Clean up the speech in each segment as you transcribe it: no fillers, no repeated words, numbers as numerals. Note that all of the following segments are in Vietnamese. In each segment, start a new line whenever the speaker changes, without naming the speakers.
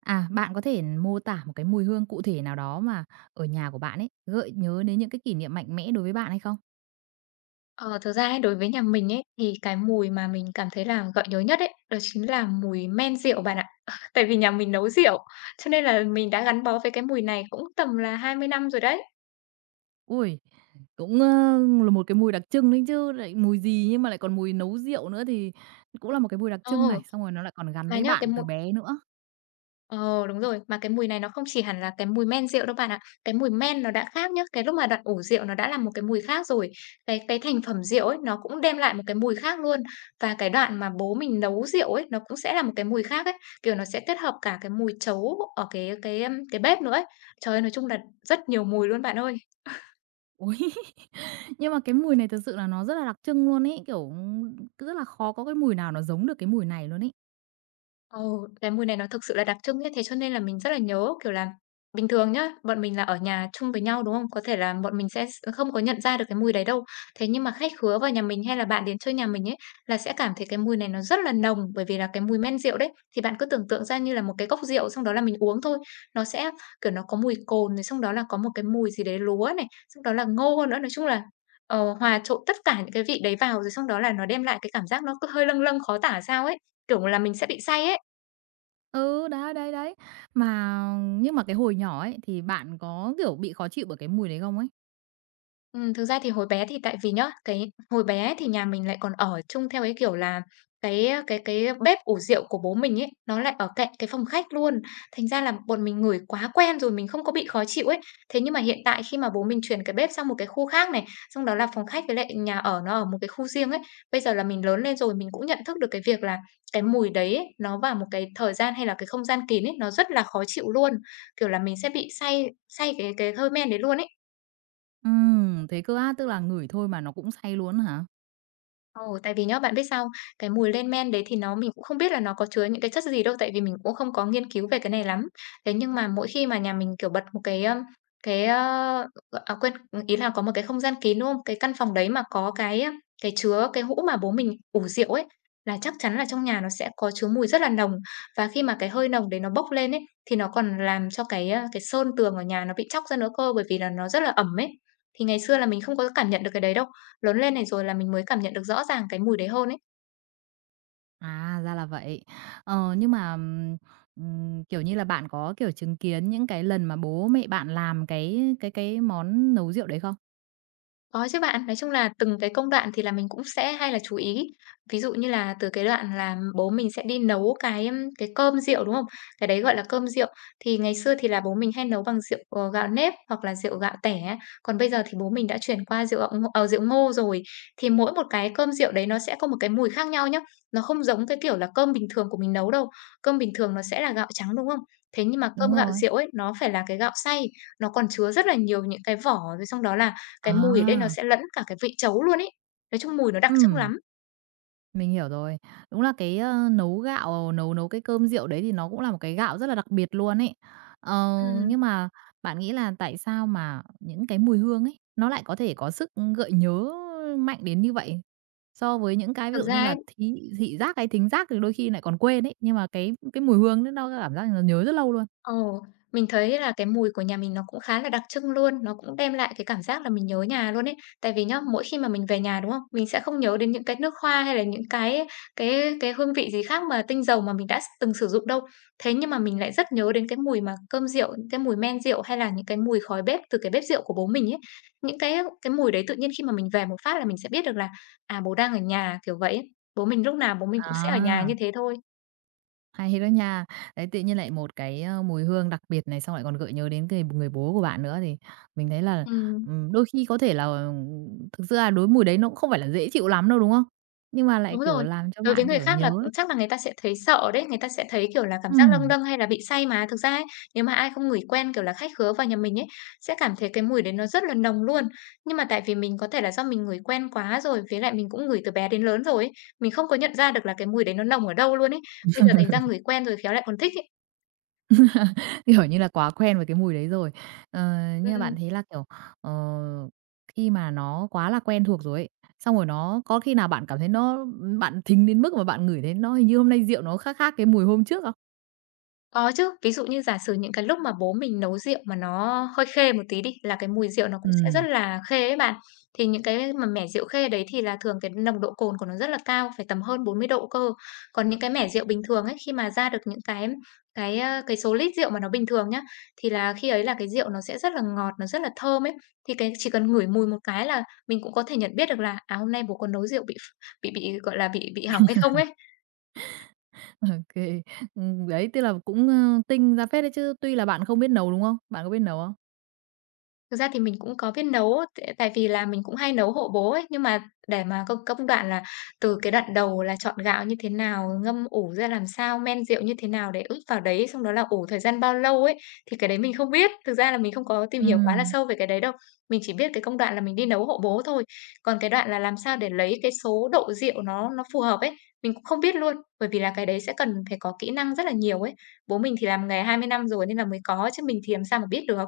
À, bạn có thể mô tả một cái mùi hương cụ thể nào đó mà ở nhà của bạn ấy, gợi nhớ đến những cái kỷ niệm mạnh mẽ đối với bạn hay không?
Ờ, thực ra ấy, đối với nhà mình ấy, thì cái mùi mà mình cảm thấy là gợi nhớ nhất ấy, đó chính là mùi men rượu bạn ạ. Tại vì nhà mình nấu rượu, cho nên là mình đã gắn bó với cái mùi này cũng tầm là 20 năm rồi đấy.
Ui, cũng, là một cái mùi đặc trưng đấy chứ, lại mùi gì nhưng mà lại còn mùi nấu rượu nữa thì cũng là một cái mùi đặc trưng
Ờ,
này, xong rồi nó lại còn gắn
mà
với
nhá, cái
bạn
mùi
từ bé nữa.
Ờ, đúng rồi. Mà cái mùi này nó không chỉ hẳn là cái mùi men rượu đâu bạn ạ. Cái mùi men nó đã khác nhá. Cái lúc mà đoạn ủ rượu nó đã là một cái mùi khác rồi. Cái thành phẩm rượu ấy nó cũng đem lại một cái mùi khác luôn. Và cái đoạn mà bố mình nấu rượu ấy, nó cũng sẽ là một cái mùi khác ấy. Kiểu, nó sẽ kết hợp cả cái mùi trấu ở cái bếp nữa ấy. Trời ơi, nói chung là rất nhiều mùi luôn bạn ơi.
Ôi, nhưng mà cái mùi này thực sự là nó rất là đặc trưng luôn ấy, kiểu, cứ rất là khó có cái mùi nào nó giống được cái mùi này luôn ấy.
Ồ, cái mùi này nó thực sự là đặc trưng ấy, thế cho nên là mình rất là nhớ, kiểu là, bình thường nhá, bọn mình là ở nhà chung với nhau, đúng không? Có thể là bọn mình sẽ không có nhận ra được cái mùi đấy đâu. Thế nhưng mà khách khứa vào nhà mình hay là bạn đến chơi nhà mình ấy, là sẽ cảm thấy cái mùi này nó rất là nồng, bởi vì là cái mùi men rượu đấy. Thì bạn cứ tưởng tượng ra như là một cái cốc rượu, xong đó là mình uống thôi, nó sẽ, kiểu, nó có mùi cồn, rồi xong đó là có một cái mùi gì đấy lúa này, xong đó là ngô nữa. Nói chung là, hòa trộn tất cả những cái vị đấy vào, rồi xong đó là nó đem lại cái cảm giác nó cứ hơi lâng lâng khó tả sao ấy, kiểu là mình sẽ bị say ấy.
Ừ, đấy, đấy, đấy. Mà nhưng mà cái hồi nhỏ ấy, thì bạn có, kiểu, bị khó chịu bởi cái mùi đấy không ấy?
Thực ra thì hồi bé thì tại vì nhá, cái hồi bé thì nhà mình lại còn ở chung theo cái kiểu là cái bếp ủ rượu của bố mình ấy, nó lại ở cạnh cái phòng khách luôn, thành ra là bọn mình ngửi quá quen rồi mình không có bị khó chịu ấy. Thế nhưng mà hiện tại khi mà bố mình chuyển cái bếp sang một cái khu khác này, xong đó là phòng khách với lại nhà ở nó ở một cái khu riêng ấy, bây giờ là mình lớn lên rồi mình cũng nhận thức được cái việc là cái mùi đấy ấy, nó vào một cái thời gian hay là cái không gian kín ấy, nó rất là khó chịu luôn, kiểu là mình sẽ bị say say cái hơi men đấy luôn ấy.
Thế cơ á, tức là ngửi thôi mà nó cũng say luôn hả?
Ồ, tại vì nhá, bạn biết sao? Cái mùi lên men đấy thì nó mình cũng không biết là nó có chứa những cái chất gì đâu, tại vì mình cũng không có nghiên cứu về cái này lắm. Thế nhưng mà mỗi khi mà nhà mình, kiểu, bật một cái, ơ, à, quên, ừ, ý là có một cái không gian kín, đúng không? Cái căn phòng đấy mà có cái chứa cái hũ mà bố mình ủ rượu ấy, là chắc chắn là trong nhà nó sẽ có chứa mùi rất là nồng. Và khi mà cái hơi nồng đấy nó bốc lên ấy, thì nó còn làm cho cái sơn tường ở nhà nó bị chóc ra nữa cơ, bởi vì là nó rất là ẩm ấy. Thì ngày xưa là mình không có cảm nhận được cái đấy đâu. Lớn lên này rồi là mình mới cảm nhận được rõ ràng cái mùi đấy hơn ấy.
À, ra là vậy. Ờ, nhưng mà, kiểu như là, bạn có, kiểu, chứng kiến những cái lần mà bố mẹ bạn làm cái món nấu rượu đấy không?
Có chứ bạn, nói chung là từng cái công đoạn thì là mình cũng sẽ hay là chú ý. Ví dụ như là từ cái đoạn là bố mình sẽ đi nấu cái cơm rượu, đúng không? Cái đấy gọi là cơm rượu. Thì ngày xưa thì là bố mình hay nấu bằng rượu, gạo nếp hoặc là rượu gạo tẻ á, còn bây giờ thì bố mình đã chuyển qua rượu gạo rượu ngô rồi. Thì mỗi một cái cơm rượu đấy nó sẽ có một cái mùi khác nhau nhá, nó không giống cái kiểu là cơm bình thường của mình nấu đâu. Cơm bình thường nó sẽ là gạo trắng, đúng không? Thế nhưng mà cơm
Đúng
gạo
rồi.
rượu ấy, nó phải là cái gạo xay, nó còn chứa rất là nhiều những cái vỏ, rồi xong đó là cái mùi ở đây nó
À,
sẽ lẫn cả cái vị trấu luôn ấy. Nói chung mùi nó đặc trưng
ừm.
lắm.
Mình hiểu rồi. Đúng là cái, nấu gạo, nấu nấu cái cơm rượu đấy thì nó cũng là một cái gạo rất là đặc biệt luôn ấy. Ờ,
Ừm,
nhưng mà bạn nghĩ là tại sao mà những cái mùi hương ấy, nó lại có thể có sức gợi nhớ mạnh đến như vậy? So với những cái ví
thực
dụ như
ra ấy
là thị thị giác hay thính giác thì đôi khi lại còn quên ấy, nhưng mà cái mùi hương đấy nó cảm giác là nhớ rất lâu luôn.
Ồ, mình thấy là cái mùi của nhà mình nó cũng khá là đặc trưng luôn, nó cũng đem lại cái cảm giác là mình nhớ nhà luôn ấy. Tại vì nhá, mỗi khi mà mình về nhà, đúng không? Mình sẽ không nhớ đến những cái nước hoa hay là những cái hương vị gì khác mà tinh dầu mà mình đã từng sử dụng đâu. Thế nhưng mà mình lại rất nhớ đến cái mùi mà cơm rượu, những cái mùi men rượu hay là những cái mùi khói bếp từ cái bếp rượu của bố mình ấy. Những cái mùi đấy tự nhiên khi mà mình về một phát là mình sẽ biết được là, à, bố đang ở nhà, kiểu vậy ấy. Bố mình lúc nào bố mình cũng sẽ ở nhà
À.
như thế thôi.
Hay đó nha. Đấy, tự nhiên lại một cái, mùi hương đặc biệt này, xong lại còn gợi nhớ đến người người bố của bạn nữa thì mình thấy là,
Ừm.
đôi khi có thể là, thực ra đối mùi đấy nó cũng không phải là dễ chịu lắm đâu, đúng không? Nhưng mà lại,
Đúng
kiểu,
rồi.
làm cho
Đối với
bạn,
người
kiểu,
khác là
nhớ
chắc là người ta sẽ thấy sợ đấy, người ta sẽ thấy, kiểu là, cảm giác lâng
ừm,
lâng hay là bị say mà. Thực ra ấy, nếu mà ai không ngửi quen, kiểu là, khách khứa vào nhà mình ấy, sẽ cảm thấy cái mùi đấy nó rất là nồng luôn. Nhưng mà tại vì mình có thể là do mình ngửi quen quá rồi, với lại mình cũng ngửi từ bé đến lớn rồi ấy, mình không có nhận ra được là cái mùi đấy nó nồng ở đâu luôn ấy. Bây giờ thành ra ngửi quen rồi khéo lại còn thích ấy.
kiểu như là, quá quen với cái mùi đấy rồi. Ờ, nhưng mà bạn
Ừm.
thấy là, kiểu, ờ, khi mà nó quá là quen thuộc rồi ấy, xong rồi nó có khi nào bạn cảm thấy nó bạn thính đến mức mà bạn ngửi thấy nó hình như hôm nay rượu nó khác khác cái mùi hôm trước không?
Có chứ, ví dụ như giả sử những cái lúc mà bố mình nấu rượu mà nó hơi khê một tí đi, là cái mùi rượu nó cũng sẽ rất
Ừm.
là khê ấy bạn. Thì những cái mà mẻ rượu khê đấy thì là thường cái nồng độ cồn của nó rất là cao, phải tầm hơn 40 độ cơ. Còn những cái mẻ rượu bình thường ấy, khi mà ra được những cái số lít rượu mà nó bình thường nhá, thì là khi ấy là cái rượu nó sẽ rất là ngọt, nó rất là thơm ấy. Thì cái chỉ cần ngửi mùi một cái là mình cũng có thể nhận biết được là, à, hôm nay bố có nấu rượu bị, gọi là, bị hỏng hay không ấy.
OK. Đấy, tức là cũng, tinh ra phết đấy chứ, tuy là bạn không biết nấu, đúng không? Bạn có biết nấu không?
Thực ra thì mình cũng có biết nấu á, tại vì là mình cũng hay nấu hộ bố ấy, nhưng mà để mà công công đoạn là từ cái đoạn đầu là chọn gạo như thế nào, ngâm ủ ra làm sao, men rượu như thế nào để ướp vào đấy, xong đó là ủ thời gian bao lâu ấy, thì cái đấy mình không biết. Thực ra là mình không có tìm hiểu quá là
Ừm.
sâu về cái đấy đâu, mình chỉ biết cái công đoạn là mình đi nấu hộ bố thôi. Còn cái đoạn là làm sao để lấy cái số độ rượu nó phù hợp ấy, mình cũng không biết luôn, bởi vì là cái đấy sẽ cần phải có kỹ năng rất là nhiều ấy. Bố mình thì làm nghề 20 năm rồi nên là mới có chứ mình thì làm sao mà biết được.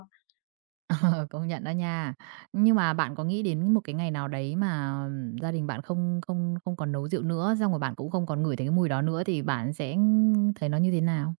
Ờ, công nhận đó nha. Nhưng mà bạn có nghĩ đến một cái ngày nào đấy mà, gia đình bạn không không không còn nấu rượu nữa, xong rồi bạn cũng không còn ngửi thấy cái mùi đó nữa thì bạn sẽ thấy nó như thế nào?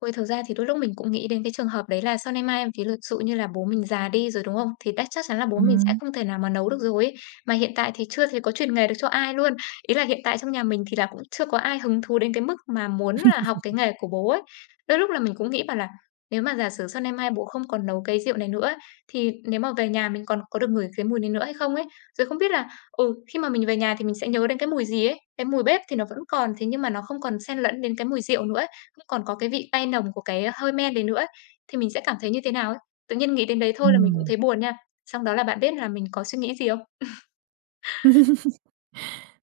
Ôi, thực ra thì đôi lúc mình cũng nghĩ đến cái trường hợp đấy là sau nay mai ví dụ như là bố mình già đi rồi, đúng không? Thì chắc chắn là bố mình sẽ
Ừm,
không thể nào mà nấu được rồi ấy. Mà hiện tại thì chưa thấy có truyền nghề được cho ai luôn. Ý là hiện tại trong nhà mình thì là cũng chưa có ai hứng thú đến cái mức mà muốn là học cái nghề của bố ấy. Đôi lúc là mình cũng nghĩ bảo là nếu mà giả sử sau nay mai bố không còn nấu cái rượu này nữa ấy, thì nếu mà về nhà mình còn có được ngửi cái mùi này nữa hay không ấy? Rồi không biết là, khi mà mình về nhà thì mình sẽ nhớ đến cái mùi gì ấy? Cái mùi bếp thì nó vẫn còn, thế nhưng mà nó không còn xen lẫn đến cái mùi rượu nữa ấy. Cũng còn có cái vị cay nồng của cái hơi men đấy nữa ấy, thì mình sẽ cảm thấy như thế nào ấy. Tự nhiên nghĩ đến đấy thôi là mình cũng
ừm.
thấy buồn nha. Xong đó là bạn biết là mình có suy nghĩ gì không?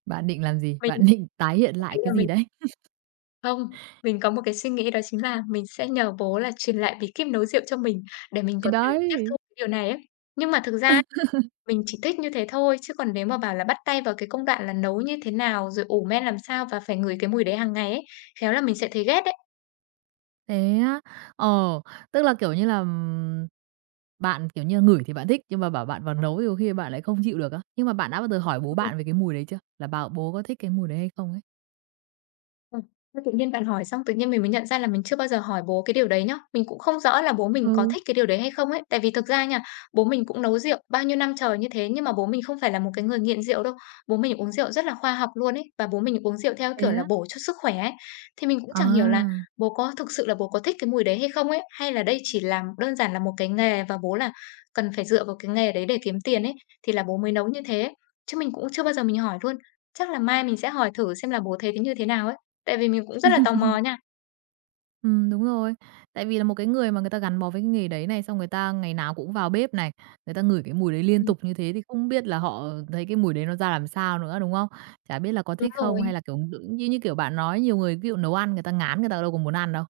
Bạn định làm gì?
Mình
Bạn định tái hiện
lúc
lại
đấy là
cái gì
mình
đấy?
không, mình có một cái suy nghĩ đó chính là mình sẽ nhờ bố là truyền lại bí kíp nấu rượu cho mình để mình
Thì
có thể là tiếp thu
đấy.
cái điều này ấy. Nhưng mà thực ra ấy, mình chỉ thích như thế thôi, chứ còn nếu mà bảo là bắt tay vào cái công đoạn là nấu như thế nào, rồi ủ men làm sao và phải ngửi cái mùi đấy hàng ngày ấy, khéo là mình sẽ thấy ghét đấy.
Thế á? Ờ, tức là, kiểu như là, bạn, kiểu như, là ngửi thì bạn thích, nhưng mà bảo bạn vào nấu thì có khi bạn lại không chịu được á. Nhưng mà bạn đã bao giờ hỏi bố bạn về cái mùi đấy chưa? Là bảo bố có thích cái mùi đấy hay không ấy?
Ừm, thế tự nhiên bạn hỏi xong tự nhiên mình mới nhận ra là mình chưa bao giờ hỏi bố cái điều đấy nhá. Mình cũng không rõ là bố mình có
Ừ,
thích cái điều đấy hay không ấy. Tại vì thực ra nha, bố mình cũng nấu rượu bao nhiêu năm trời như thế nhưng mà bố mình không phải là một cái người nghiện rượu đâu. Bố mình uống rượu rất là khoa học luôn ấy, và bố mình uống rượu theo kiểu
thế
là
á?
bổ cho sức khỏe ấy. Thì mình cũng chẳng hiểu là
À,
bố có thực sự là bố có thích cái mùi đấy hay không ấy, hay là đây chỉ là đơn giản là một cái nghề và bố là cần phải dựa vào cái nghề đấy để kiếm tiền ấy, thì là bố mới nấu như thế. Chứ mình cũng chưa bao giờ mình hỏi luôn. Chắc là mai mình sẽ hỏi thử xem là bố thấy thế như thế nào ấy. Tại vì mình cũng rất là tò mò nha.
đúng rồi. Tại vì là một cái người mà người ta gắn bó với cái nghề đấy này, xong người ta ngày nào cũng vào bếp này, người ta ngửi cái mùi đấy liên
Ừm,
tục như thế thì không biết là họ thấy cái mùi đấy nó ra làm sao nữa, đúng không? Chả biết là có
đúng
thích không
rồi.
hay là, kiểu, như như kiểu bạn nói, nhiều người ví dụ nấu ăn người ta ngán, người ta đâu có muốn ăn đâu.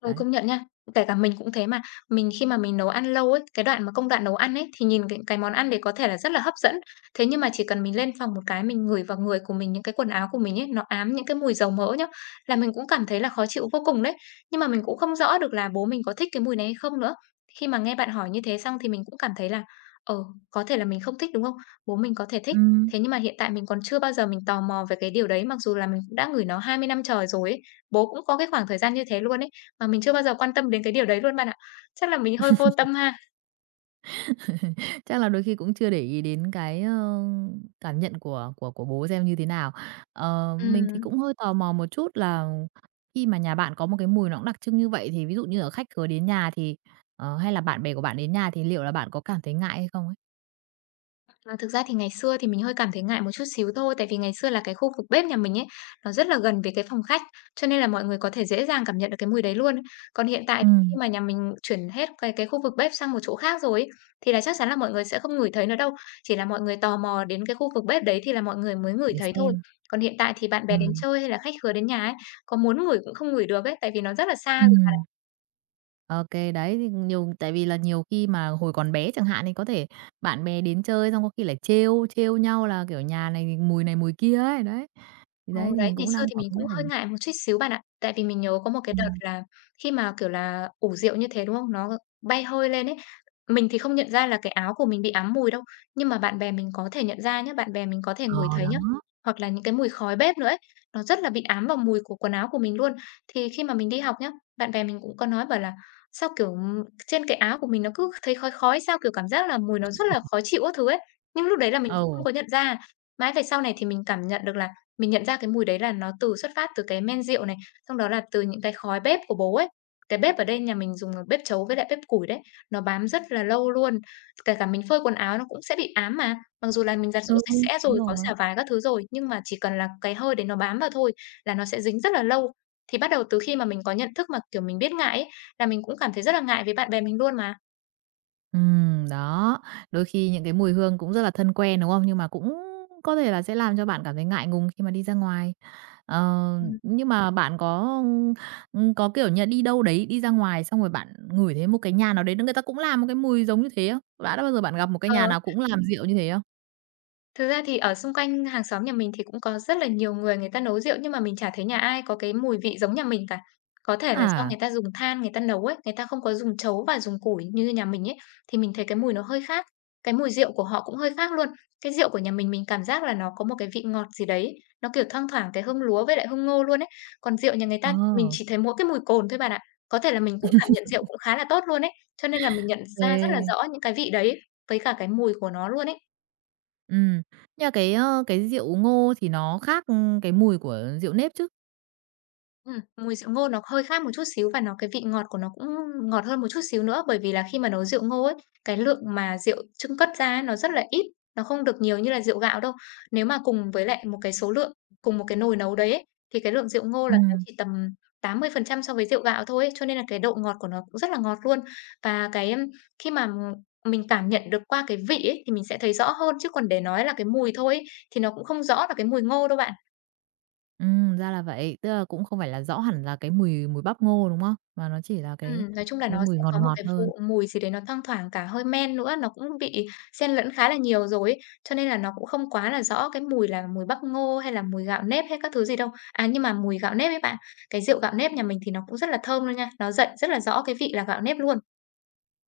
Ừ,
Đấy.
công nhận nha. Kể cả mình cũng thế mà, mình khi mà mình nấu ăn lâu ấy, cái đoạn mà công đoạn nấu ăn ấy, thì nhìn cái món ăn đấy có thể là rất là hấp dẫn. Thế nhưng mà chỉ cần mình lên phòng một cái mình ngửi vào người của mình, những cái quần áo của mình ấy, nó ám những cái mùi dầu mỡ nhá, là mình cũng cảm thấy là khó chịu vô cùng đấy. Nhưng mà mình cũng không rõ được là bố mình có thích cái mùi này hay không nữa. Khi mà nghe bạn hỏi như thế xong thì mình cũng cảm thấy là, ờ, có thể là mình không thích, đúng không? Bố mình có thể thích.
Ừm.
Thế nhưng mà hiện tại mình còn chưa bao giờ mình tò mò về cái điều đấy, mặc dù là mình cũng đã ngửi nó 20 năm trời rồi ấy. Bố cũng có cái khoảng thời gian như thế luôn ấy. Mà mình chưa bao giờ quan tâm đến cái điều đấy luôn bạn ạ. Chắc là mình hơi vô tâm ha.
Chắc là đôi khi cũng chưa để ý đến cái, cảm nhận của của bố xem như thế nào. Ờ, mình thì
Ừm,
cũng hơi tò mò một chút là khi mà nhà bạn có một cái mùi nó cũng đặc trưng như vậy thì ví dụ như ở khách khứa đến nhà thì, ờ, hay là bạn bè của bạn đến nhà thì liệu là bạn có cảm thấy ngại hay không ấy?
mà thực ra thì ngày xưa thì mình hơi cảm thấy ngại một chút xíu thôi, tại vì ngày xưa là cái khu vực bếp nhà mình ấy, nó rất là gần với cái phòng khách, cho nên là mọi người có thể dễ dàng cảm nhận được cái mùi đấy luôn. Còn hiện tại thì khi
Ừm,
mà nhà mình chuyển hết cái khu vực bếp sang một chỗ khác rồi ấy, thì là chắc chắn là mọi người sẽ không ngửi thấy nữa đâu, chỉ là mọi người tò mò đến cái khu vực bếp đấy thì là mọi người mới ngửi
để
thấy thôi.
xem.
Còn hiện tại thì bạn bè đến
Ừm,
chơi hay là khách khứa đến nhà ấy, có muốn ngửi cũng không ngửi được ấy, tại vì nó rất là xa.
ừm. Ô đấy, thì nhiều tại vì là nhiều khi mà hồi còn bé chẳng hạn thì có thể bạn bè đến chơi xong có khi lại trêu trêu nhau là, kiểu, nhà này mùi kia ấy, đấy. Thì đấy,
Ồ,
thì
đấy,
mình
ngày
cũng
xưa
đang
thì
bảo
mình
không biết
cũng
là
hơi ngại một chút xíu bạn ạ. Tại vì mình nhớ có một cái đợt
ừm.
là khi mà, kiểu là, ủ rượu như thế, đúng không? Nó bay hơi lên ấy. Mình thì không nhận ra là cái áo của mình bị ám mùi đâu, nhưng mà bạn bè mình có thể nhận ra nhá, bạn bè mình có thể
Ờ,
ngửi thấy
đó,
nhá. Hoặc là những cái mùi khói bếp nữa ấy, nó rất là bị ám vào mùi của quần áo của mình luôn. Thì khi mà mình đi học nhá, bạn bè mình cũng có nói bảo là "Sao, kiểu, trên cái áo của mình nó cứ thấy khói khói sao?" Kiểu, cảm giác là mùi nó rất là khó chịu các thứ ấy. Nhưng lúc đấy là mình cũng không
ừ,
có nhận ra. Mãi về sau này thì mình cảm nhận được là mình nhận ra cái mùi đấy là nó từ xuất phát từ cái men rượu này, xong đó là từ những cái khói bếp của bố ấy. Cái bếp ở đây nhà mình dùng là bếp chấu với lại bếp củi đấy, nó bám rất là lâu luôn. Kể cả mình phơi quần áo nó cũng sẽ bị ám mà, mặc dù là mình giặt giũ
ừ,
sạch sẽ
đúng
rồi, có
rồi.
xả vải các thứ rồi, nhưng mà chỉ cần là cái hơi đấy nó bám vào thôi là nó sẽ dính rất là lâu. Thì bắt đầu từ khi mà mình có nhận thức mà, kiểu, mình biết ngại ấy, là mình cũng cảm thấy rất là ngại với bạn bè mình luôn mà.
Đó, đôi khi những cái mùi hương cũng rất là thân quen, đúng không? Nhưng mà cũng có thể là sẽ làm cho bạn cảm thấy ngại ngùng khi mà đi ra ngoài. Ờ,
Ừm.
nhưng mà bạn có, kiểu như là, đi đâu đấy, đi ra ngoài xong rồi bạn ngửi thấy một cái nhà nào đấy người ta cũng làm một cái mùi giống như thế không? Đã bao giờ bạn gặp một cái nhà
Ờ.
nào cũng làm rượu như thế không?
Thực ra thì ở xung quanh hàng xóm nhà mình thì cũng có rất là nhiều người người ta nấu rượu nhưng mà mình chả thấy nhà ai có cái mùi vị giống nhà mình cả. Có thể là do
À,
người ta dùng than người ta nấu ấy, người ta không có dùng trấu và dùng củi như nhà mình ấy, thì mình thấy cái mùi nó hơi khác. Cái mùi rượu của họ cũng hơi khác luôn. Cái rượu của nhà mình cảm giác là nó có một cái vị ngọt gì đấy, nó kiểu thoang thoảng cái hương lúa với lại hương ngô luôn ấy. Còn rượu nhà người
ờ,
ta mình
ô
chỉ thấy mỗi cái mùi cồn thôi bạn ạ. Có thể là mình cũng cảm nhận rượu cũng khá là tốt luôn ấy, cho nên là mình nhận ra rất là rõ những cái vị đấy với cả cái mùi của nó luôn ấy.
Ừm, nhưng mà cái, cái rượu ngô thì nó khác, cái mùi của rượu nếp chứ?
Mùi rượu ngô nó hơi khác một chút xíu và nó cái vị ngọt của nó cũng ngọt hơn một chút xíu nữa, bởi vì là khi mà nấu rượu ngô ấy, cái lượng mà rượu chưng cất ra ấy nó rất là ít, nó không được nhiều như là rượu gạo đâu. Nếu mà cùng với lại một cái số lượng, cùng một cái nồi nấu đấy ấy, thì cái lượng rượu ngô là nó
Ừm.
chỉ tầm 80% so với rượu gạo thôi ấy, cho nên là cái độ ngọt của nó cũng rất là ngọt luôn. Và cái, khi mà mình cảm nhận được qua cái vị ấy thì mình sẽ thấy rõ hơn, chứ còn để nói là cái mùi thôi ấy, thì nó cũng không rõ là cái mùi ngô đâu bạn.
Ra là vậy. Tức là cũng không phải là rõ hẳn là cái mùi mùi bắp ngô, đúng không? Mà nó chỉ là
Nói chung là
cái
nó
mùi
sẽ
ngọt
có một
ngọt
cái
hơn.
vụ mùi gì đấy nó thoang thoảng cả hơi men nữa, nó cũng bị xen lẫn khá là nhiều rồi ấy, cho nên là nó cũng không quá là rõ cái mùi là mùi bắp ngô hay là mùi gạo nếp hay các thứ gì đâu. À, nhưng mà mùi gạo nếp ấy bạn, cái rượu gạo nếp nhà mình thì nó cũng rất là thơm luôn nha, nó dậy rất là rõ cái vị là gạo nếp luôn.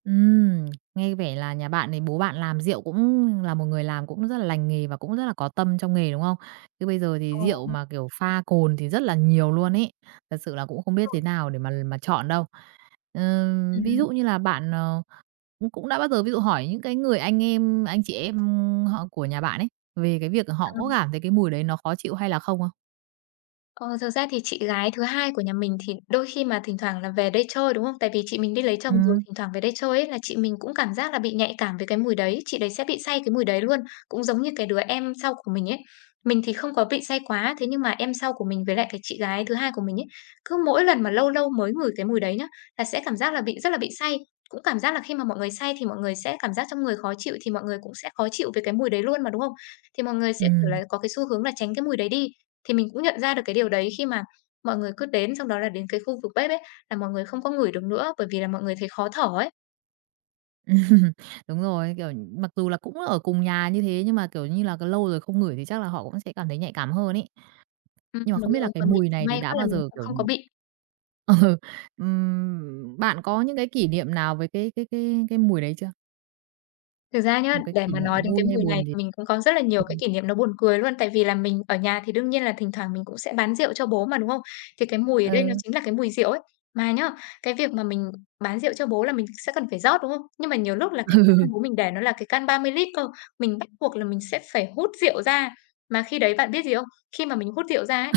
Ừm, nghe vẻ là nhà bạn này, bố bạn làm rượu cũng là một người làm cũng rất là lành nghề và cũng rất là có tâm trong nghề, đúng không? Chứ bây giờ thì
Ồ,
rượu
đúng
mà, kiểu, pha cồn thì rất là nhiều luôn ấy. Thật sự là cũng không biết
rồi.
thế nào để mà chọn đâu. Ví
Ừm.
dụ như là bạn, ờ, cũng cũng đã bao giờ ví dụ hỏi những cái người anh em, anh chị em họ của nhà bạn ấy, về cái việc họ có cảm thấy cái mùi đấy nó khó chịu hay là không không?
Ờ, thực ra thì chị gái thứ hai của nhà mình thì đôi khi mà thỉnh thoảng là về đây chơi, đúng không? Tại vì chị mình đi lấy chồng rồi,
Ừm.
thỉnh thoảng về đây chơi ấy, là chị mình cũng cảm giác là bị nhạy cảm với cái mùi đấy, chị đấy sẽ bị say cái mùi đấy luôn, cũng giống như cái đứa em sau của mình ấy. Mình thì không có bị say quá, thế nhưng mà em sau của mình với lại cái chị gái thứ hai của mình ấy, cứ mỗi lần mà lâu lâu mới ngửi cái mùi đấy nhá, là sẽ cảm giác là bị rất là bị say. Cũng cảm giác là khi mà mọi người say thì mọi người sẽ cảm giác trong người khó chịu thì mọi người cũng sẽ khó chịu với cái mùi đấy luôn mà, đúng không? Thì mọi người sẽ, kiểu
Ừm.
là, có cái xu hướng là tránh cái mùi đấy đi. Thì mình cũng nhận ra được cái điều đấy khi mà mọi người cứ đến, xong đó là đến cái khu vực bếp ấy, là mọi người không có ngửi được nữa, bởi vì là mọi người thấy khó thở ấy.
Đúng rồi, kiểu, mặc dù là cũng ở cùng nhà như thế nhưng mà, kiểu như là, cái lâu rồi không ngửi thì chắc là họ cũng sẽ cảm thấy nhạy cảm hơn ấy. Nhưng mà
Đúng
không biết là
rồi,
cái
còn mình
mùi
thì
này thì
may quá
đã
là
bao
mình
giờ,
cũng
kiểu
không có bị.
ừ, bạn có những cái kỷ niệm nào với cái mùi đấy chưa?
Thực ra nhá,
Một cái
để
kỷ
mà
niệm
nói đến cái
vui hay
mùi này
buồn gì?
thì mình cũng có rất là nhiều cái kỷ niệm nó buồn cười luôn. Tại vì là mình ở nhà thì đương nhiên là thỉnh thoảng mình cũng sẽ bán rượu cho bố mà, đúng không? Thì cái mùi ở đây nó
Ừ,
chính là cái mùi rượu ấy. Mà nhá, cái việc mà mình bán rượu cho bố là mình sẽ cần phải rót, đúng không? Nhưng mà nhiều lúc là cái
ừ,
can bố mình để nó là cái can 30 lít cơ, mình bắt buộc là mình sẽ phải hút rượu ra. Mà khi đấy bạn biết gì không? Khi mà mình hút rượu ra ấy,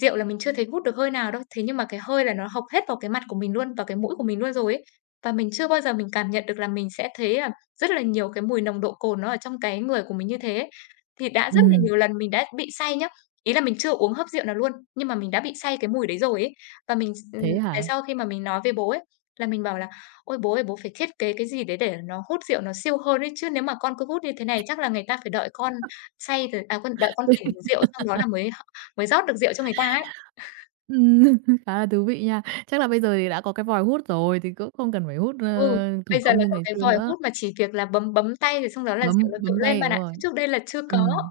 rượu là mình chưa thấy hút được hơi nào đâu, thế nhưng mà cái hơi là nó hộc hết vào cái mặt của mình luôn, vào cái mũi của mình luôn rồi ấy. Và mình chưa bao giờ mình cảm nhận được là mình sẽ thấy à, rất là nhiều cái mùi nồng độ cồn nó ở trong cái người của mình như thế, thì đã rất là
ừm,
nhiều lần mình đã bị say nhá. Ý là mình chưa uống hớp rượu nào luôn, nhưng mà mình đã bị say cái mùi đấy rồi ấy. Và mình s
thế
về
hả?
sau khi mà mình nói với bố ấy, là mình bảo là "Ôi, bố ơi, bố phải thiết kế cái gì đấy để nó hút rượu nó siêu hơn ấy, chứ nếu mà con cứ hút như thế này chắc là người ta phải đợi con say rồi à, con đợi con tỉnh rượu xong đó là mới mới rót được rượu cho người ta ấy."
Ừm, khá là thú vị nha. Chắc là bây giờ thì đã có cái vòi hút rồi thì cũng không cần phải hút,
Ừ,
thủ
bây giờ
công
là
như
có
ngày
cái
xưa
vòi
nữa.
hút mà chỉ việc là bấm bấm tay rồi xong đó là rượu
Bấm
nó tự
bấm
lên
tay,
bạn
đúng
ạ, chứ
rồi.
trước đây là chưa có,
Ừm.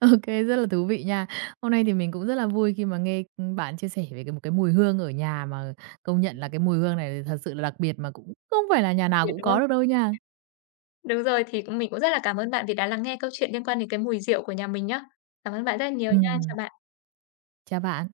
OK, rất là thú vị nha. Hôm nay thì mình cũng rất là vui khi mà nghe, bạn chia sẻ về cái một cái mùi hương ở nhà mà công nhận là cái mùi hương này thật sự là đặc biệt mà cũng không phải là nhà nào
hiểu
cũng
đúng không?
có được đâu nha.
Đúng rồi, thì cũng mình cũng rất là cảm ơn bạn vì đã lắng nghe câu chuyện liên quan đến cái mùi rượu của nhà mình nhá. Cảm ơn bạn rất là nhiều nha, chào
Ừm,
bạn.
chào bạn.